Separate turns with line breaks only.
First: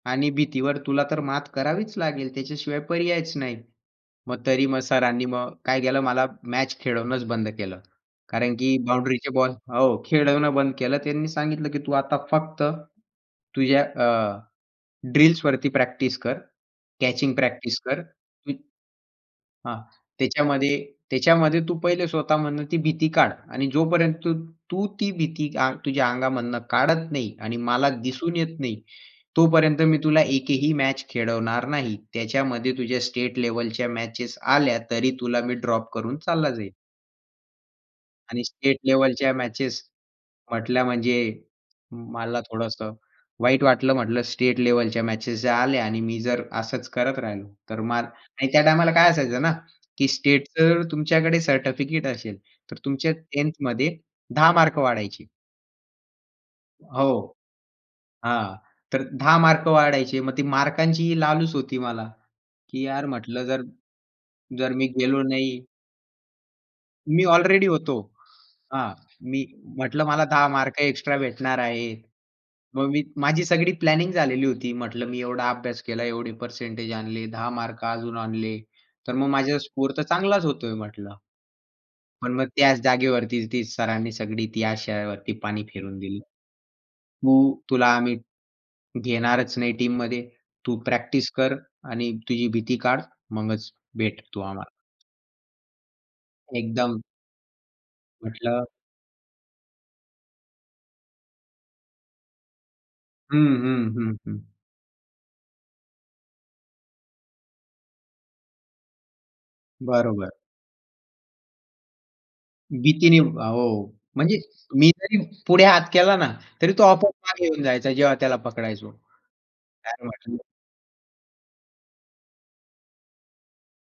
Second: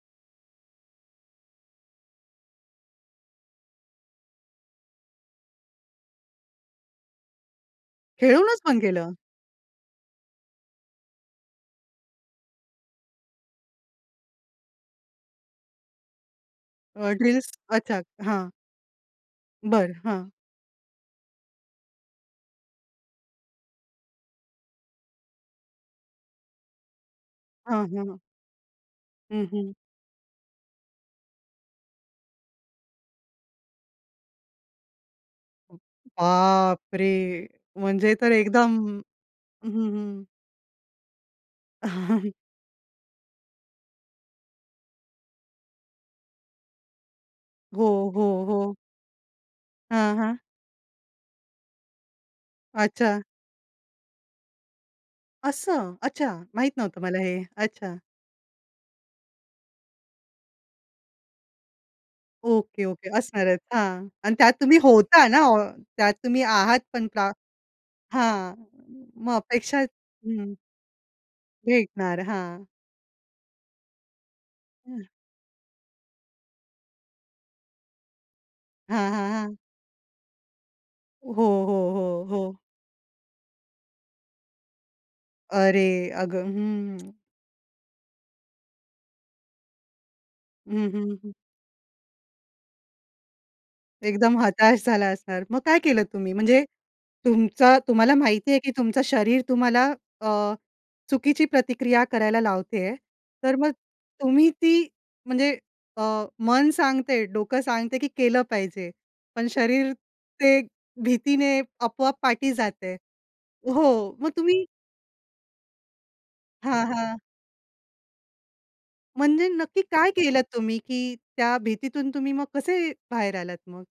आणि भीतीवर तुला तर मात करावीच लागेल. त्याच्याशिवाय पर्यायच नाही. मग तरी मग सरांनी मग काय केलं, मला मॅच खेळवणंच बंद केलं. कारण
खेळूनच
की
पण केलं.
बाउंडरीचे बॉल हो खेळवणं बंद केलं. त्यांनी सांगितलं की तू आता फक्त, तुझ्या अ, ड्रिल्सवरती प्रॅक्टिस कर,
अ,
कॅचिंग
ड्रिल्स
प्रॅक्टिस
अच्छा,
कर
हां.
की हां.
बरं, हां.
त्याच्यामध्ये त्याच्यामध्ये तू पहिले स्वतःमधनं ती भीती काढ. आणि जोपर्यंत तू तू ती भीती आंग तुझ्या अंगामधनं काढत नाही आणि
हां,
मला
हां.
दिसून येत नाही.
हं, हं.
तोपर्यंत मी तुला एकही मॅच खेळवणार नाही. त्याच्यामध्ये तुझ्या स्टेट लेव्हलच्या मॅचेस आल्या, तरी तुला मी ड्रॉप करून चालला जाईल.
बापरे! म्हणजे तर
आणि
एकदम
स्टेट लेव्हलच्या
हं,
मॅचेस
हं, हं.
म्हटल्या म्हणजे, मला थोडंस वाईट वाटलं म्हटल, "स्टेट लेव्हलच्या मॅचेस जर आल्या आणि मी जर असच करत राहिलो, तर
हो,
मग"
हो,
आणि त्या
हो.
टायमाला काय असायचं ना. की
हां, हां.
स्टेटच जर तुमच्याकडे सर्टिफिकेट असेल, तर तुमच्या
अच्छा.
10th मध्ये 10 मार्क वाढायचे.
असं? अच्छा! माहीत नव्हतं
हां,
मला हे,
हो.
अच्छा!
हां. तर 10 मार्क वाढायचे. मग ती मार्कांची ही लालच होती मला, की
ओके,
यार
ओके.
म्हटलं
असणारच,
जर,
हां. आणि त्यात
जर
तुम्ही
मी गेलो
होता ना, ऑ
नाही
त्यात तुम्ही आहात पण
मी ऑलरेडी होतो.
हां
हां.
म मग
मी
अपेक्षा
म्हटलं मला 10
हं.
मार्क एक्स्ट्रा भेटणार आहेत.
भेटणार. हां.
मग मी माझी सगळी प्लॅनिंग झालेली होती.
हं.
म्हटलं, "मी एवढा अभ्यास केला. एवढे पर्सेंटेज आणले. 10 मार्क अजून आणले.
हां,
तर मग
हां, हां.
माझा स्कोर तर चांगलाच होतोय म्हटलं."
हो, हो, हो,
पण मग
हो.
त्याच जागेवरती ती सरांनी सगळी ती आशावरती पाणी फिरवून
अरे!
दिलं.
अगं हं.
तू, तुला आम्ही घेणारच नाही टीममध्ये. तू
हं, हं,
प्रॅक्टिस
हं.
कर आणि तुझी भीती काढ. मगच भेट
एकदम
तू आम्हाला.
हताश झाला असणार. मग काय केलं तुम्ही? म्हणजे
एकदम.
तुमचा तुम्हाला माहिती आहे
म्हटलं
की तुमचं शरीर तुम्हाला अ, चुकीची प्रतिक्रिया करायला लावते आहे,
हं,
तर मग
हं, हं,
तुम्ही
हं.
ती म्हणजे अ, मन सांगते, डोकं सांगते की केलं पाहिजे. पण शरीर
बरोबर.
ते भीतीने आपोआप पाठी जातंय.
भीतीने अ, हो,
हो, मग
म्हणजे
तुम्ही
मी जरी पुढे हात केला ना, तरी तो
हां,
आपोआप
हां.
मागे येऊन जायचा जेव्हा त्याला पकडायचो.
म्हणजे नक्की
काय
काय
वाटलं?
केलत तुम्ही, की त्या भीतीतून तुम्ही मग कसे बाहेर आलात मग?